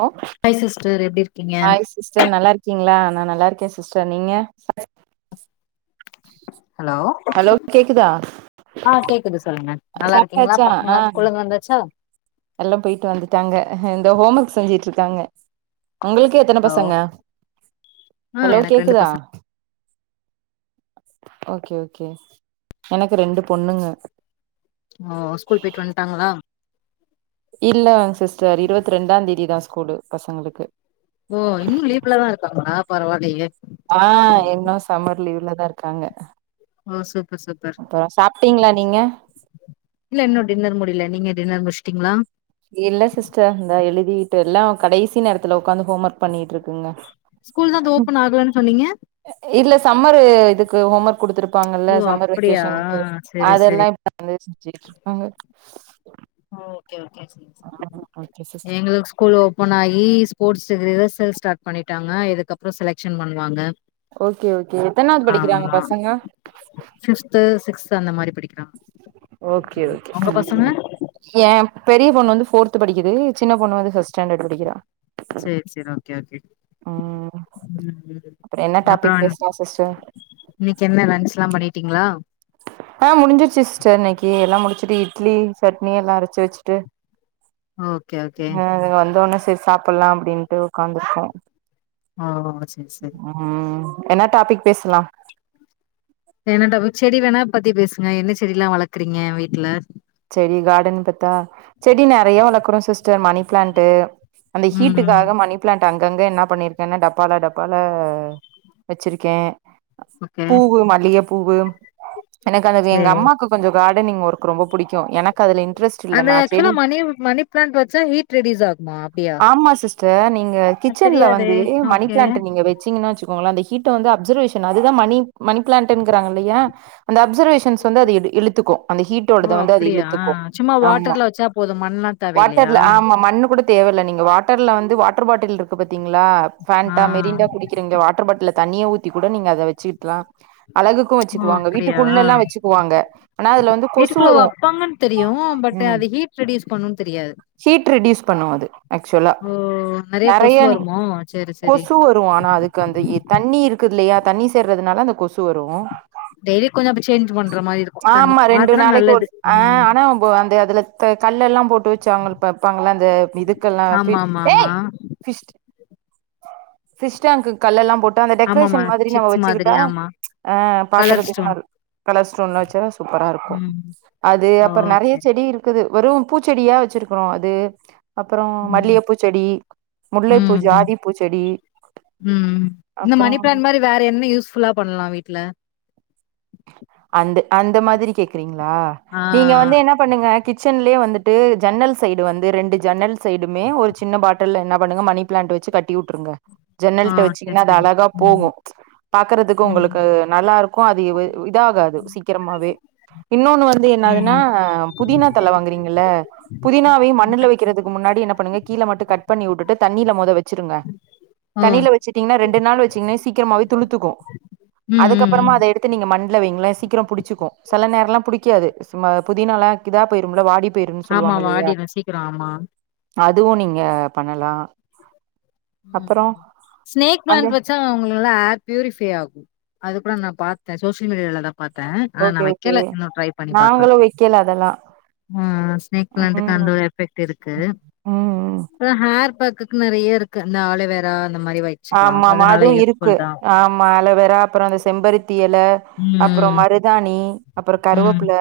Low hi sister எப்டி இருக்கீங்க hi sister நல்லா இருக்கீங்களா நா நல்லா இருக்கே சிஸ்டர் நீங்க ஹலோ ஹலோ கேக்குதா ஆ கேக்குது சொல்லுங்க நல்லா இருக்கீங்களா சாப்ட்டாச்சா பசங்களா ஸ்கூல்ல இருந்து வந்தாச்சா எல்லாம் பேயிட்டு வந்துட்டாங்க இந்த ஹோம் ஒர்க் செஞ்சுட்டு இருக்காங்க உங்ளுக்கு எத்தன ஓ பசங்க ஆ ஹலோ எனக்கு ரெண்டு கேக்குதா பசங்க ஓகே ஓகே எனக்கு ரெண்டு பொண்ணுங்க ஓ ஸ்கூல் பேய்ட்டு வந்டாங்களா இல்ல சிஸ்டர் இர்வத்தி ரெண்டா தேதிதா ஸ்கூலு பசங்களுக்கு ஓ இன்னு லீவ்லதாயிர்க்காங்ளா பர்வாயிலையே ஆ இன்னு சம்மர் லீவ்லதாயிர்க்காங்க ஓ சூப்பர் சூப்பர் அப்பறோ சாப்ட்டீங்ளா நீங்க இல்ல இன்னு டின்னர் முடில நீங்க டின்னர் முட்ச்சிட்டீங்ளா இல்ல சிஸ்டர் இந்த எழுதிட்டு எல்லா கடைசி நேரத்துல ஒக்காந்து ஹோமர்க் பண்ணிட்டு இருக்குங்க ஸ்கூல் தாதோ ஓப்பன் ஆகலன் சொன்னீங்க இல்ல சம்மரு இதுக்கு ஹோமர்க் குடுத்துருப்பாங்கல்ல ஓ சம்மர் அப்படியா வகேஷன்க்கு செரி அதெல்லா செரி [unintelligible] காங்க ஓ ஓகே ஓகே சிஸ் எங்ளுக் ஸ்கூல் ஒ போனகி ஸ்போட்ஸ் ரிஹசல் ஸ்டாட் பண்ணிட்டாங்க இதுக்கப்றோ செலக்ஷன் பண்ணுவாங்க ஓகே ஓகே எத்தனாவ்து படிக்கிறாங்க ஆமா பசங்க ஃபிப்து சிக்ஸ்து அந்த மாரி படிக் ஓகே ஓகே ம் பசங்க எ பெரி பொண்ணு வந்து ஃபோர்த் படிக்குது சின்ன பொண்ணு வந்து ஃபஸ்ட் ஸ்டாண்டர்ட் படிக்கிறா சேரி சேரி ஓகே ஓகே ம் அப்றோ என்ன டாபிக் அப்றம் பேசலா சிஸ்டர் இன்னைக்கு என்ன லன்ச்லாம் பண்ணிட்டீங்களா ஆ முடிஞ்சிடுச்சு சிஸ்ட இன்னைக்கு எல்லா முடிச்சுட்டு இட்லி சட்னி எல்லா அரைச்சு வச்சுட்டு ஓகே ஓகே ம் வந்த உடனே சரி சாப்பிடலா அப்படின்ட்டு உட்காந்துருக்கோ ஆ சரி சரி ம் என்ன டாபிக் பேசலா என்னட்ட செடி வேணா பத்தி பேசுங்க என்ன செடிலா வளக்றீங்க வீட்ல செடி கார்டன் பாத்தா செடி நிறைய வளக்றோ சிஸ்டர் மணி பிளான்ட் அந்த ம் ஹீட்டுக்காக மணி பிளாண்ட் அங்கங்க என்ன பண்ணியிருக்கேன்னா டப்பால டப்பால வச்சிருக்கே ஓகே பூவு மல்லிக பூவு எனக்கதுக்கு சேரி எங்கம்மாக்கு கொஞ்ச காடனிங் ஓர்க் ரொம்ப புடிக்கு எனக்கதுல இன்ட்ரஸ் அந்த அக்சுவ்லா மணி மணி ப்ளான்ட் வச்சா ஹீட் ரெட்யுஸ் ஆகுமா அப்டியா ச நீங்க எனக்கு கிச்சன்ல தெரியாதே வந்து மணி ஓகே பிளான்ட் நீங்க வெச்சீங்கன்னா வெச்சு ஒங்ள அந்த ஹீ்ட்ட வந்து அப்சர்வேஷன் ஆகுது மணி மணி பிளான்ட்ங்கிறாங்க இல்லையா அந்த அப்சர்வேஷன்ஸ் வந்து அதஅத் இழுத்துக்கோ அந்த ஹீட் ஓ த வந்து அது அப்டியா இழுத்துக்கு சும்மா ஆமா வாட்டர்ல வச்சா போது மண்லா தேவயில்லையா வாட்டர்ல ஆமா மண்ணு கூட தேவல்ல நீங்க வாட்டர்ல வந்து வாட்டர் பாட்டில் இருக்கு பாத்தீங்ளா ஆ ஃபன்ட்டா மிரிண்டா குடித்து கிருங்க வாட்டர் பாட்டில் தண்ணிய ஊத்தி கூட நீங்க அத வெச்சுட்லா அழகு கு ஓ வச்சுக்குவாங்க அப்டியா வீட்டுக்குள்ளலா வச்சுக்குவாங்க ஆனா அதுல வந்து கொஸ் க்ளோ வப்பாங்கன் தெரியு பட் அது ஹீட் ரெடியூஸ் பண்ணுன் தெரியாது ஹீட் ரெடியூஸ் பண்ணு அது ஆக்சுவ்லா ஓ நெறைய நறைய கொசு னி வருமோ சேரி சேரி கொசு து ஆனா அதுக்கு அந்த எ தண்ணி இருக்தில்யா தண்ணி சேர்றதுனால அந்த கொசு வரு டெய்லி கொஞ்சப்ப சேஞ்ச் பண்ற மாரியிர்க்கோ தண்ணி மாத்னா நல் போஸ் ஆ ஆனா போ அந்த அதுல கல்லெல்லா போட்டு வச்சாங்ள பப்பாங்ள அந்த இதுக் கல்லாப்பி ஆமா ஆமா ஆமா ஏய் ஃபிஷ்ட் ஃபிஷ்ட்டாங்க்கு கல்லெல்லா போட்டு அந்த ஆமாமா டெக்ரேஷன் மாதிரி நம்ம சிப்ஸ் மாதிரி வெச்சுக்கிட்டா ஆமா அ கலர் பாக்குறதுக்கோ ஸ்டோன் நல் கலர்ஸ்ட்டோன் லா வெச்சா சூப்பராயிர்க்கும் ம் அது அப்றோ நறைய ஓகே செடியிர்க் க்குது வெறு பூச்செடியா வச்சிருக்றோ அது அப்றோ ம் மல்லிகப்பூச்செடி முல்லைப்பூ ம் ஜாதிப்பூச்செடி ம் ம் இந்த அப்றோ மணி பிளான்ட் மாரி வேற என்ன யூஸ்ஃபுல்லா பண்லா வீட்ல அந்து அந்த மாதிரி கேக்குறீங்ளா ஆ நீங்க வந்து என்னப் பண்ணுங்க கிச்சன்லயே வந்துட்டு ஜன்னல் சைடு வந்து ரெண்டு ஜன்னல் சைடுமே ஒரு சின்ன பாட்டல்ல என்ன பண்ணுங்க மணிப் பிளாண்ட் வச்சி கட்டிவுட்ருங்க ஆ ஜன்னல்ட்ட சேரி வெச்சிங்ன்னா அது சேரி அழகா ம் போவு பாக்றதுக்கோ உங்களுக்கு ம் நல்லாயிர்க்கோ அது இ இதா ஆகாது சீக்ரமாவே இன்னொன்னு வந்து ம் என்னாதுன்னா ம் புதினா தள வாங்குறீங்கல்ல புதினாவையு மண்ணுல வெக்கிறதுக்கு முன்னாடி என்ன பண்ணுங்க கீழ மட்டு கட் பண்ணி விட்டுட்டு தண்ணியில மொத வச்சிருங்க தண்ணியில வச்சுட்டீங்கன்னா ரெண்டு நாள் வச்சீங்கனா சீக்கிரமாவே துளுத்துக்கு ம் ம் அதுக்கப்பறமா ம் அத எடுத்து நீங்க மண் ல வெய்ங்கலே சீக்கிரோ புடிச்சுக்கு செல நேரலா புடிக்காது புதினலா கிதா போய்ரும்ல வாடி பேருன்னு ஆமா சொல்லுவாங்க இல்லையா வாடிரு சீக்கிரோ ஆமா அதுவு நீங்க பண்ணலா ம் அப்புறோ ஸ்னேக் அந்த ப்ளாண்ட் பத் ச அவங்களுட ஏர் பியூரிஃபை ஆகு அது கூட நா பாத்த சோசியல் மீடியாவல தா பாத்த ஆனா நா ஓகே ஓகே வெக்கல இன்னு ட்ரை பண்ணி பாக்குற நாங்களு வைக்கல அதெல்லா ம் ஸ்னேக் பிளான்ட்க்கு ம் அந்த ஒரு எஃபெக்ட் இருக்கு ம் இப்ப தான் ஹேர் பேக்குக்கு நெறைய இருக்கு இந்த ஆலிவ்வேரா அந்த மாரி வை ஆமாம்மா அதுவு இருக்கு அ மா ஆலுவேரா அப்பறோ அந்த செம்பருத்தி இல அப்றோ ம் மருதாணி அப்றோ கருவப்புல ம்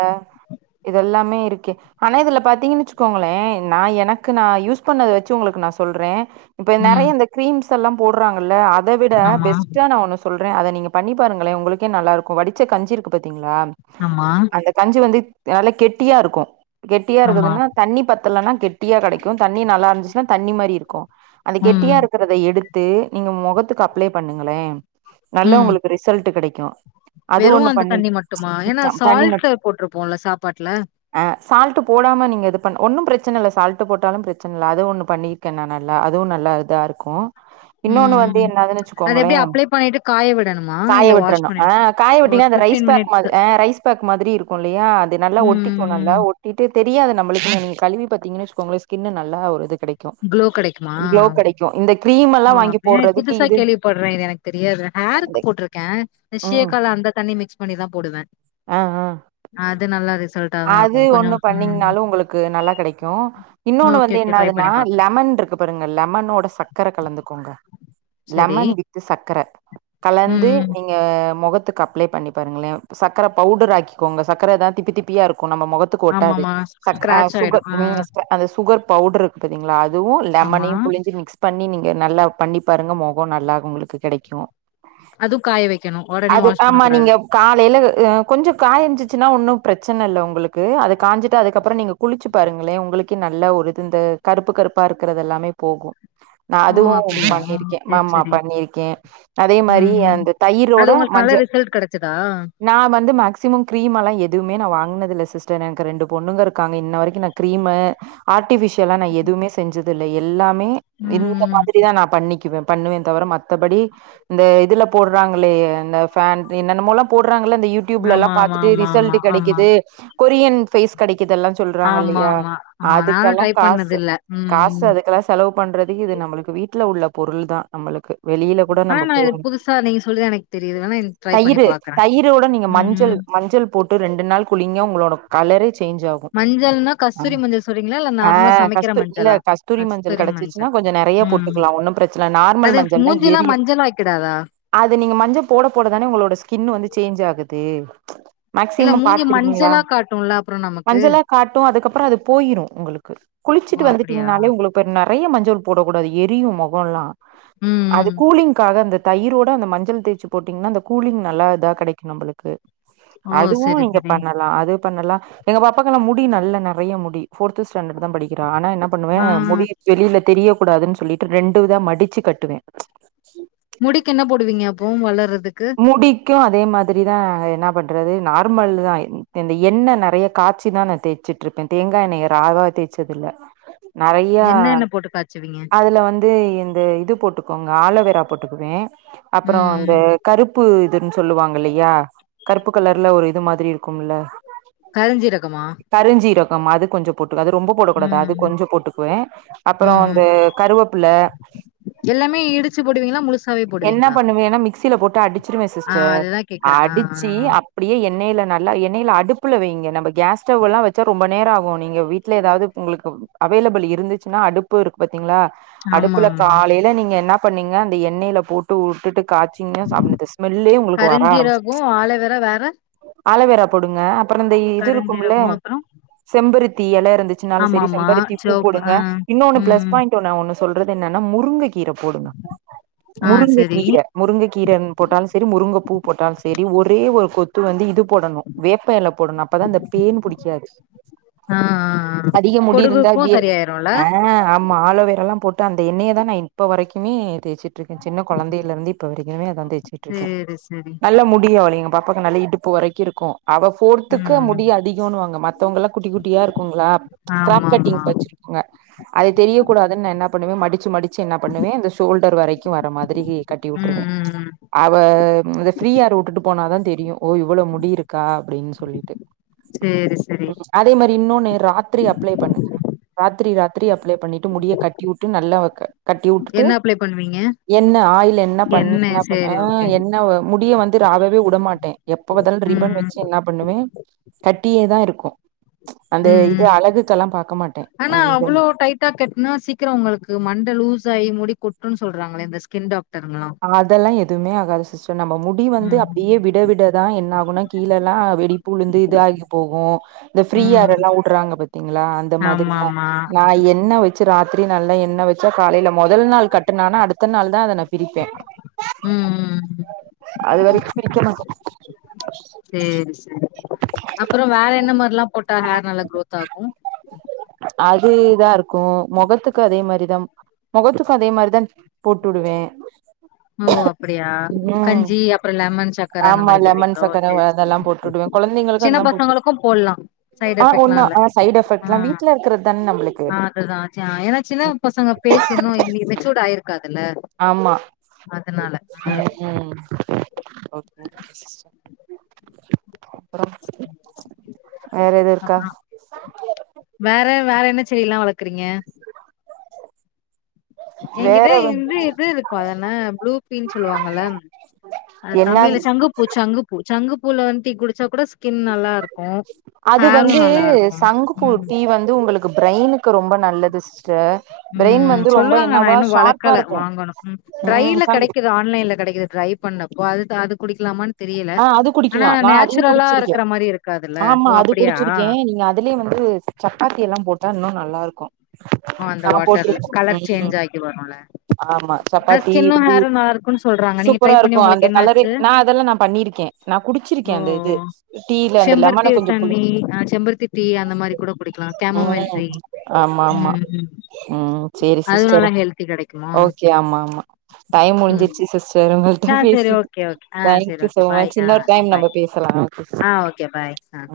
இதெல்லாமே இருக்கே ஆனா இதுல பாத்தீங்கன் வெச்சுக்கோங்ளே நா எனக்கு நா யூஸ் பண்ணத வெச்சு உங்களுக்கு நா சொல்றே இப்ப ம் நறைய இந்த கிரீம்ஸ் எல்லா போட்றாங்கல்ல அத விட ஆமா பெஸ்ட்டா நா ஒன்னு சொல்ற அத நீங்க பண்ணி பாருங்களே உங்களுக்கே நல்லாயிர்க்கோ வடிச்ச கஞ்சியிர்க்கு பாத்தீங்ளா ஆமா இந்த கஞ்சி வந்து நல்லா கெட்டியா இருக்கு கெட்டியா ஆமா இருக்குதுன்னா தண்ணி பத்தலன்னா கெட்டியா கெடைக்கு தண்ணி நல்லா இருந்துச்சுன்னா தண்ணி மாரி இருக்கு அந்த ம் கெட்டியா இருக்கறத எடுத் து நீங்க மொகத்துக்கு அப்ளை பண்ணுங்களே நல்ல உங்களுக்கு ரிசல்ட் கெடைக்கு அது வெறு ஒண்ணு அந்த பண்ணி தண்ணி மட்டுமா ஏனா சால்ட் போட்டுருப்போம்ல சாப்பாட்டுல அ சால்ட் போடாம நீங்க இது பண்ண ஒன்னு பிரச்சன இல்ல சால்ட் போட்டாலு பிரச்சன இல்ல அது ஒண்ணு பண்ணி கங்க நல்லா அதுவு நல்லா இதா இருக்கு இன்னொன்னு வந்து ம் என்னதுன்னு அது வச்சுக்கோங்களே எப்டி அப்ளை பண்ணிட்டு காய விடணுமா காய இல்ல வாஷ் விட்றணு பண்ணி ஆ காய ஒரு விட்டிங்கனா அந்த ரைஸ் ஃபிப்டீன் பேக் மா மினிட்ஸ் அ ரைஸ் பேக் மாதிரி இருக்கு இல்லையா அது நல்லா ஒட்டிக்கு நல்லா ம் ஒ ட்டிட்டு தெரியாது நம்ளுக்கு நீங்க கிழுவி பாத்தீங்கன்னா வச்சுக்கோங்களே ஸ்கின்னு நல்லா ஒரு இது கெடை க்கு க்ளோ கெடைக்குமா க்ளோ கெடைக்கு இந்த கிரீம் ஓ எல்லாம் வாங்கி அப்ப போடுறதுக்கு புதுசா இது கேள்விப்படுற இது எனக்கு தெரியாது அந்த ஹேருக்கு போட்ருக்க அந்த ம் சீயக்கலா அந்த தண்ணி மிக்ஸ் பண்ணிதா போடுவ ஆ ஆ அது நல்லா ரிசல்ட் அது ஒண்ணு பண்ணீங்கனாலு உங்களுக்கு நல்லா கெடைக்கு இன்னொன்னு ஓகே வந்து ஓகே ட்ரை என்னாதுன்னா பண்ணி பாக்குறே லெமன்ருக்கு பாருங்க லெமனோட சக்கர கலந்துக்கோங்க செரி லெமன் வித்து சக்கர கலந்து ம் நீங் க மொகத்துக்கு அப்ளை பண்ணி பாருங்களே சக்கர பவுடர் ஆக்கிகோங்க சக்கர தா திப்பி திப் பியா இருக்கு நம்ம மொகத்துக்கு ஒட்டாது ஆமாமா சக் ஆ ஸ்க்ராட்ச் சுக ஆயிடு ஆ ம் ச அந்த சுகர் பவுடர் இருக்கு பாத்தீங்களா அதுவு ஆமா லெமனையு புழிஞ்சி மிக்ஸ் பண்ணி நீங்க நல்லா பண்ணி பாருங்க மொகோ நல்லாகு உங்களுக்கு கெடைக்கு அதுவு காய வைக்கணு ஒடனே அது வாஷ் ஆமா பண்ணக்கூடாது நீங்க காலையில அ கொஞ்சோ காயஞ்சிச்சுன்னா ஒன்னு ப்ரச்சன இல்ல உங்களுக்கு அத காஞ்சிட்டா அதுக்கப்பறோ நீங்க குளிச்சு பாருங்களே உங்களுக்கே நல்ல ஒரு இது இந்த கருப்பு கருப்பா இருக்கறது எல்லாமே போகு நா ஓ அதுவு அப்டியா பண்ணிருக்கே செரி ஆமா செரி பண்ணிருக்கே அதே மாரி ம் அந்த தயிரோ அது உங்களுக்கு நல்ல ரிசல்ட் கெடச்சதா நா வந்து மேக்சிமம் க்ரீம் எல்லா எதுவுமே நா வாங்குனதுல்ல சிஸ்டர் எனக்கு ரெண்டு பொண்ணுங்க இருக்காங்க இன்ன வரைக்கு நா கிரீமு ஆர்ட்டிஃபிஷியலா நா எதுவுமே செஞ்சது இல்ல எல்லாமே இந்த ம் மாதிரிதா நா பண்ணிக்குவே பண்ணுவே தவிர மத்தபடி இந்த இதுல போட்றாங்களே இந்த ஃபேன் என்னென்னமோலா போடுறாங்களே இந்த யூடியூப்ல எல்லா ஆமா ஆமா பாத்துட்டு ஆமா ரிசல்ட் ஆமா ஆமா கெடைக்குது கொரியன் ஃபேஸ் கெடைக்குதுல்லா சொல்றாங்க ஆமா இல்லையா ஆமா ஆமா நானு அதுக்கெல்லா ட்ரை பண்ணது காசு இல்ல ம் காசு அதுக்கெல்லா செலவு பண்றது இது நம்மளுக்கு வீட்ல உள்ள பொருள் தா நம்மளுக்கு வெளியில கூட ஆனா நம்ம நா போக இது புதுசா நீங்க சொல்லிதா எனக்கு தெரியுது இல்லனா எனக் தயிரு தயிரோட நீங்க மஞ்சள் மஞ்சள் போட்டு ரெண்டு நாள் குளிங்க உங்களோட கலரே சேஞ்ச் ஆகு மஞ்சள்னா கஸ்தூரி மஞ்சள் சொல்றீங்களா? இல்ல ஆ நார்மலா சமைக்கிற கஸ்து இல்ல மஞ்சளா? கஸ்தூரி மஞ்சள் கெடச்சிச்சு இன்னு கொஞ்ச நெறைய ம். போட்டுக்லா ஒன்னு பிரச்ன நார்மல் அது மஞ்சள் தா மூஞ்சிலாம் எரியு மஞ்சள் ஆக்கிடாதா? அது நீங்க மஞ்ச போட போடதானே உங்களோட ஸ்கின் வந்து சேஞ்ச் ஆகுது இல்ல மேக்சிமம் மூஞ்சி பாத்திருக்கீங்களா மஞ்சளா காட்டும்ல அப்புறம் நமக்கு. மஞ்சலா காட்டு அதுக்கப்புறோ அது போயிரு உங்களுக்கு ஓ! குளிச்சுட்டு அப்படியா? வந்துட்டீங்னாலே உங்களுக் இப்ப நெறைய மஞ்சள் போடக்கூடாது எரியு மொகொல்லா ம், அது ம். கூலிங்க்காக அந்த தயிரோட அந்த மஞ்சள் தேய்ச்சு போட்டீங்னா அந்த கூலிங் நல்லா இதா கெடைக்கு நம்பளுக்கு ஓ! அதுவு சரி, இங்க சரி. பண்ண லா அது பண்ணலா எங்க பாப்பாக்கல்லா முடி நல்ல நெறைய முடி ஃபோர்த்து ஸ்டாண்டர்ட் தா படிக்கிறா ஆனா என் ன பண்ணுவே ஆ. முடி வெளில தெரிய கூடாதுன் சொல்லிட்டு ரெண்டு இதா மடிச்சு கட்டுவே முடிக்கென்ன போடுவீங்க அப்போம் வளர்றதுக்கு முடிக்கு அதே மாதிரி தா என்ன பண்றது நார்மல் தா இந்த எண்ணெ நெறைய காச்சி தா நா தேய் ச்சுட்ருக்கே தேங்கா எண்ணெய்ய ராவ தேச்சது இல்ல நெறைய என்னென்ன போட்டு காய்ச்சுவீங்க? அதுல வந் து இந்த இது போட்டுக்கோங்க ஆலோவேரா போட்டுக்குவே அப்றோ ம், இந்த ம். கருப்பு இதுன்னு சொல்லுவாங்க இல்லையா கருப்பு கலர்ல ஒரு இது மாதிரி இருக்கும்ல கருஞ்சீரகமா கருஞ்சீரகம் அது கொஞ்சோ போட்டுக்கோ அது ரொம்போ ம், போடக்கூடாது அது ம். கொஞ்சொ போட்டுக்குவே அப்பறோ ம், ம். இந்த கருவேப்புல்ல எல்லாமே இடிச்சு போடுவீங்களா முழுசாவே போடுவீ என்ன பண்ணுவேன்னா மிக்சில போட்டு அடிச்சிருவே ஆ சிஸ்டர் அதுதான் கேக்குறேன். ஆ, ஆ, அடிச்சு ஆ. அப் அப்டியே எண்ணெய்ல நல்லா எண்ணெய்ல அடுப்புல வைங்க நம்ப கேஸ் ஸ்டவ்வெல்லா வெச்சா ரொம்ப நேரோ ஆகு நீங்க வீட்ல ஏதாவ்து உங்ளுக்கு அவைலபிள் இருந்துச்னா அடுப்பு இருக்கு பாத்தீங்களா அடுப்புல ஆமாமா. காலைல நீங்க என்ன பண்ணீங்க அந்த எண்ணெய்ல போட்டு வுட்டுட்டு காச்சி தின்கனா ஸம் இதுஸ் ஸ்மெல்லே உங்ளுக்கு வர ஆரம்பிச்சு கருஞ்சீரகோ ஆலோவேரா வேற ம ஆலோவேரா போடுங்க அப் புறந்த இது இருக்கும்முல்லா கருஞ்சீரகோ அப்றோ செம்பருத்தி எல இருந்து ச்னால ஆமா சரி ஆமா செம்பருத்தி பூ சிவப்பு போடுங்க ஆ இன்னொன்னு ப்ளஸ் ம் பாயிண்ட் ட்டோ நா ஒண்ணு சொல்றதென்னனா முருங்க கீர போடுங்க ஆ முருங்க செரி கீர முருங்க கீர போட்டாலு செரி முருங்கப்பூ போட்டாலு செரி ஒரே ஒரு கொத்து வந்து இது போடணு வேப்பஎல போடணு அப்பதா இந்த பேன் புடிக்காது ஆ ஆ ஆ அதிக முடி பொடுகுக்கு இருந்தாவே சரியாயிருல்ல ம் ஆலோவேரல்லா போட்டு அந்த எண்ணெய தா நா இப்ப வரைக்குமே தேய்சிட்ருக்கே சின்ன கொழந்தய்ல இருந்து இப் இப்ப வரிக்குமே அதா தேய்ச்சுட்ருக்கே சேரி சேரி நல்ல முடி அவளுக் எங்க பாப்பாக்கு நல்ல இடுப்பு வரைக்கு இருக்கு அவ ஃபோர்த்துக்கு ம் முடி அதிகோன்னுவாங்க மத்தவங்கல்லா குட்டி குட்டியா இருக்குங்ளா க்ராப் ஆமா கட்டிங் ஆமா வச்சி ங்க அது தெரிய கூடாதுன் நா என்ன பண்ணுவ மடிச்சு மடிச்சு என்ன பண்ணுவ இந்த ஷோல்டர் வரைக்கு வர மாதிரி கட்டி ம் விட்டுருவே ம் ம் அவ இந்த ஃப்ரீயார் உட்டுட்டு போனாதா தெரியு ஓ இவ்ளோ முடி இருக்கா அப்டின் சொல்லிட்டு சேரி செரி ம் அதே மாரி இன்னொன்னு ராத்ரி அப்ளே பண்ணுங்க ராத்திரி ராத்திரி அப்ளே பண்ணிட்டு முடிய கட்டிவுட்டு நல்லா வக்க கட்டிவுட்டுட்டு என்ன அப்ளை பண்ணுவீங்க என்ன ஆயில் என்ன எண்ணெ பண்ணீங்க அப்புனா சேரி ஓகே என்ன என்னா முடிய வந்து ராவவே உடவே மாட்ட எப்ப பத்தாலு ம் ரிப்பன் ம் வச்சு என்னா பண்ணுவே கட்டியேதா இருக்கு அந்த ம் இது ம் அழகுக்கெல்லா பாக்க மாட்டே ஆ இத ட்டா கெட்னா சீக்கிரோ உங்கள்க்கு மண்ட லூஸ் ஆயி முடி கொட்டுன் சொல்றாங்ளே அந்த ஸ்கின் டாக்டர்ங்ளா அதெல்லா எதுமே ஆகாது சிஸ்டர் நம்ப முட் முடி வந்து ம் அப்டியே விட விட தா என்னாகுனா கீழ எல்லா வெடிப்புலுந்து இது ஆகி போகு இந்த ஃப்ரீ ம் ஹேரெல்லா உடுறாங்க பாத்தீங்களா அந்த ஆமா மாதிரிலா ஆமா நா எண்ணெ வச் ச்சு ராத்திரி நல்லா எண்ணெ வச்சா காலைல முதல் நாள் கட்டனானா அடுத்த நாள் தா அத நா பிரிப்ப ம் ம் ம் அதுவரைக்கு பிரிக்க மாட்ட சேரி செரி அப்பற வேற என்ன மாரில்லா போட்டா ஹேர் நல்லா க்ரோத் ஆகு அது இதா இருக்கு முகத்துக்கு அதே மாரிதா முகத்துக்கு அதே மாரிதா போட்டு உடுவே ஓ அப்படியா கஞ்சி அப்பற லெமன் சக்கர அந்த ஆமா மாரி லெமன் போடுவீங்களோ சக்கர செரி செரி அதெல்லா போட்டுடுவே கொழந்தைங்களுக்கு சின்ன அதெல்லா போட்டு பசங்களுக்கு போட்லா சைட் ஆ எஃபெக்ட்லா ஒன்னு இல்ல ஆ சைட் எஃபெக்ட்லா ஆமா வீட்ல இருக்கறது தான நம்மளுக்கு மா அதுதா ஏனா சின்ன பசங்க ஃபேஸ் இன்னு மெச்சூர்ட் ஆயிருக்காதுல்ல ஆமா ம் ம் ஓகே அப்பற வேற எதுவு இருக்கா அப்புறோ வேற வேற என்ன செடில்லா வளக்குறீங்க என்கிட்ட வேற வந் இந்வி இது இருக்கு அதென்ன ப்ளூ ஃபீ சொல்லுவாங்கல்ல அது என்ன தமிழ்ல சங்குப்பூ சங்குப்பூ சங்கு பூல வந்து டீ குடுச்சா கூட ஸ்கின் நல்லாருக்கு ஹேரூ நல்லாருக்கு ம் இ வந்து உங்களுக் கு ப்ரெய்னுக்கு ரொம்ப நல்லது சிஸ்டர் பிரெயின் ம் வந்து ரொம்ப சொல்லுவாங்க நா என்னவா இன்னு ஷார்ப்பா வளக்கல இருக்கு வாங்கணு ம் ம் ட்ரைல சங்கு கெடைக்குது ஆன்லைன்ல கெடைக்குது ட்ரை பண்ணப் போ அதுக் அது குடிக்கலாமான்னு தெரியல ஆ அது ஆனா குடிக்கலா நா அதையு நேச்சுரலா குடிச்சிருக்கே இருக்குற மாரி இருக்காதுல்ல ஆமா ஓ அது அப்படியா குடிச்சிருக்கே நீங்க அதுலயே வந்து சப்பாத்தியல்லா போட்டா இன்னு நல்லாருக்கு ஓ அந்த வாட்டர்ல கலர் சேஞ்ச் ஆகி வருல ஆமா அது சப்பாத்தி ஸ்கின்னு ஹேரு பூரி நல்லா இருக்குன் சொல்றாங்க நீங்க ட் ரை சூப்பரா பண்ணி இருக்கு அந்த உங்களுக்கு கலரே என்னாச்சு நா அதெல்லா நா பண்ணிருக்கே நா குடிச்சிருக்கே ஓ அந்த இது ஓ டீல அந்த லெமன செம்பருத்தி கொஞ்சோ புளி தண்ணி ஆ செம்பருத்தி டீ அந்த மாரி கூட குடிக்கலா கேமமல் ம் ட்ரீ ஆமா ஆமா ம் சேரி அதுவும் சிஸ்டர் நல்லா ஹெல்த்தி கெடைக்குமா? ஓகே ஆமா ஆமா டைம் ம். முடுஞ்சுருச்சு சிஸ்டர் உங்கள்ட ஆ சரி. பேசி ஓகே, ஓகே. ஆ சரி. Thank you okay. So bye. Much ஆ, இன்னொரு ஆ டைம் பாய். நம்ப பேசலா சிஸ்டர் ஆ ஓகே பாய் ஆ ம்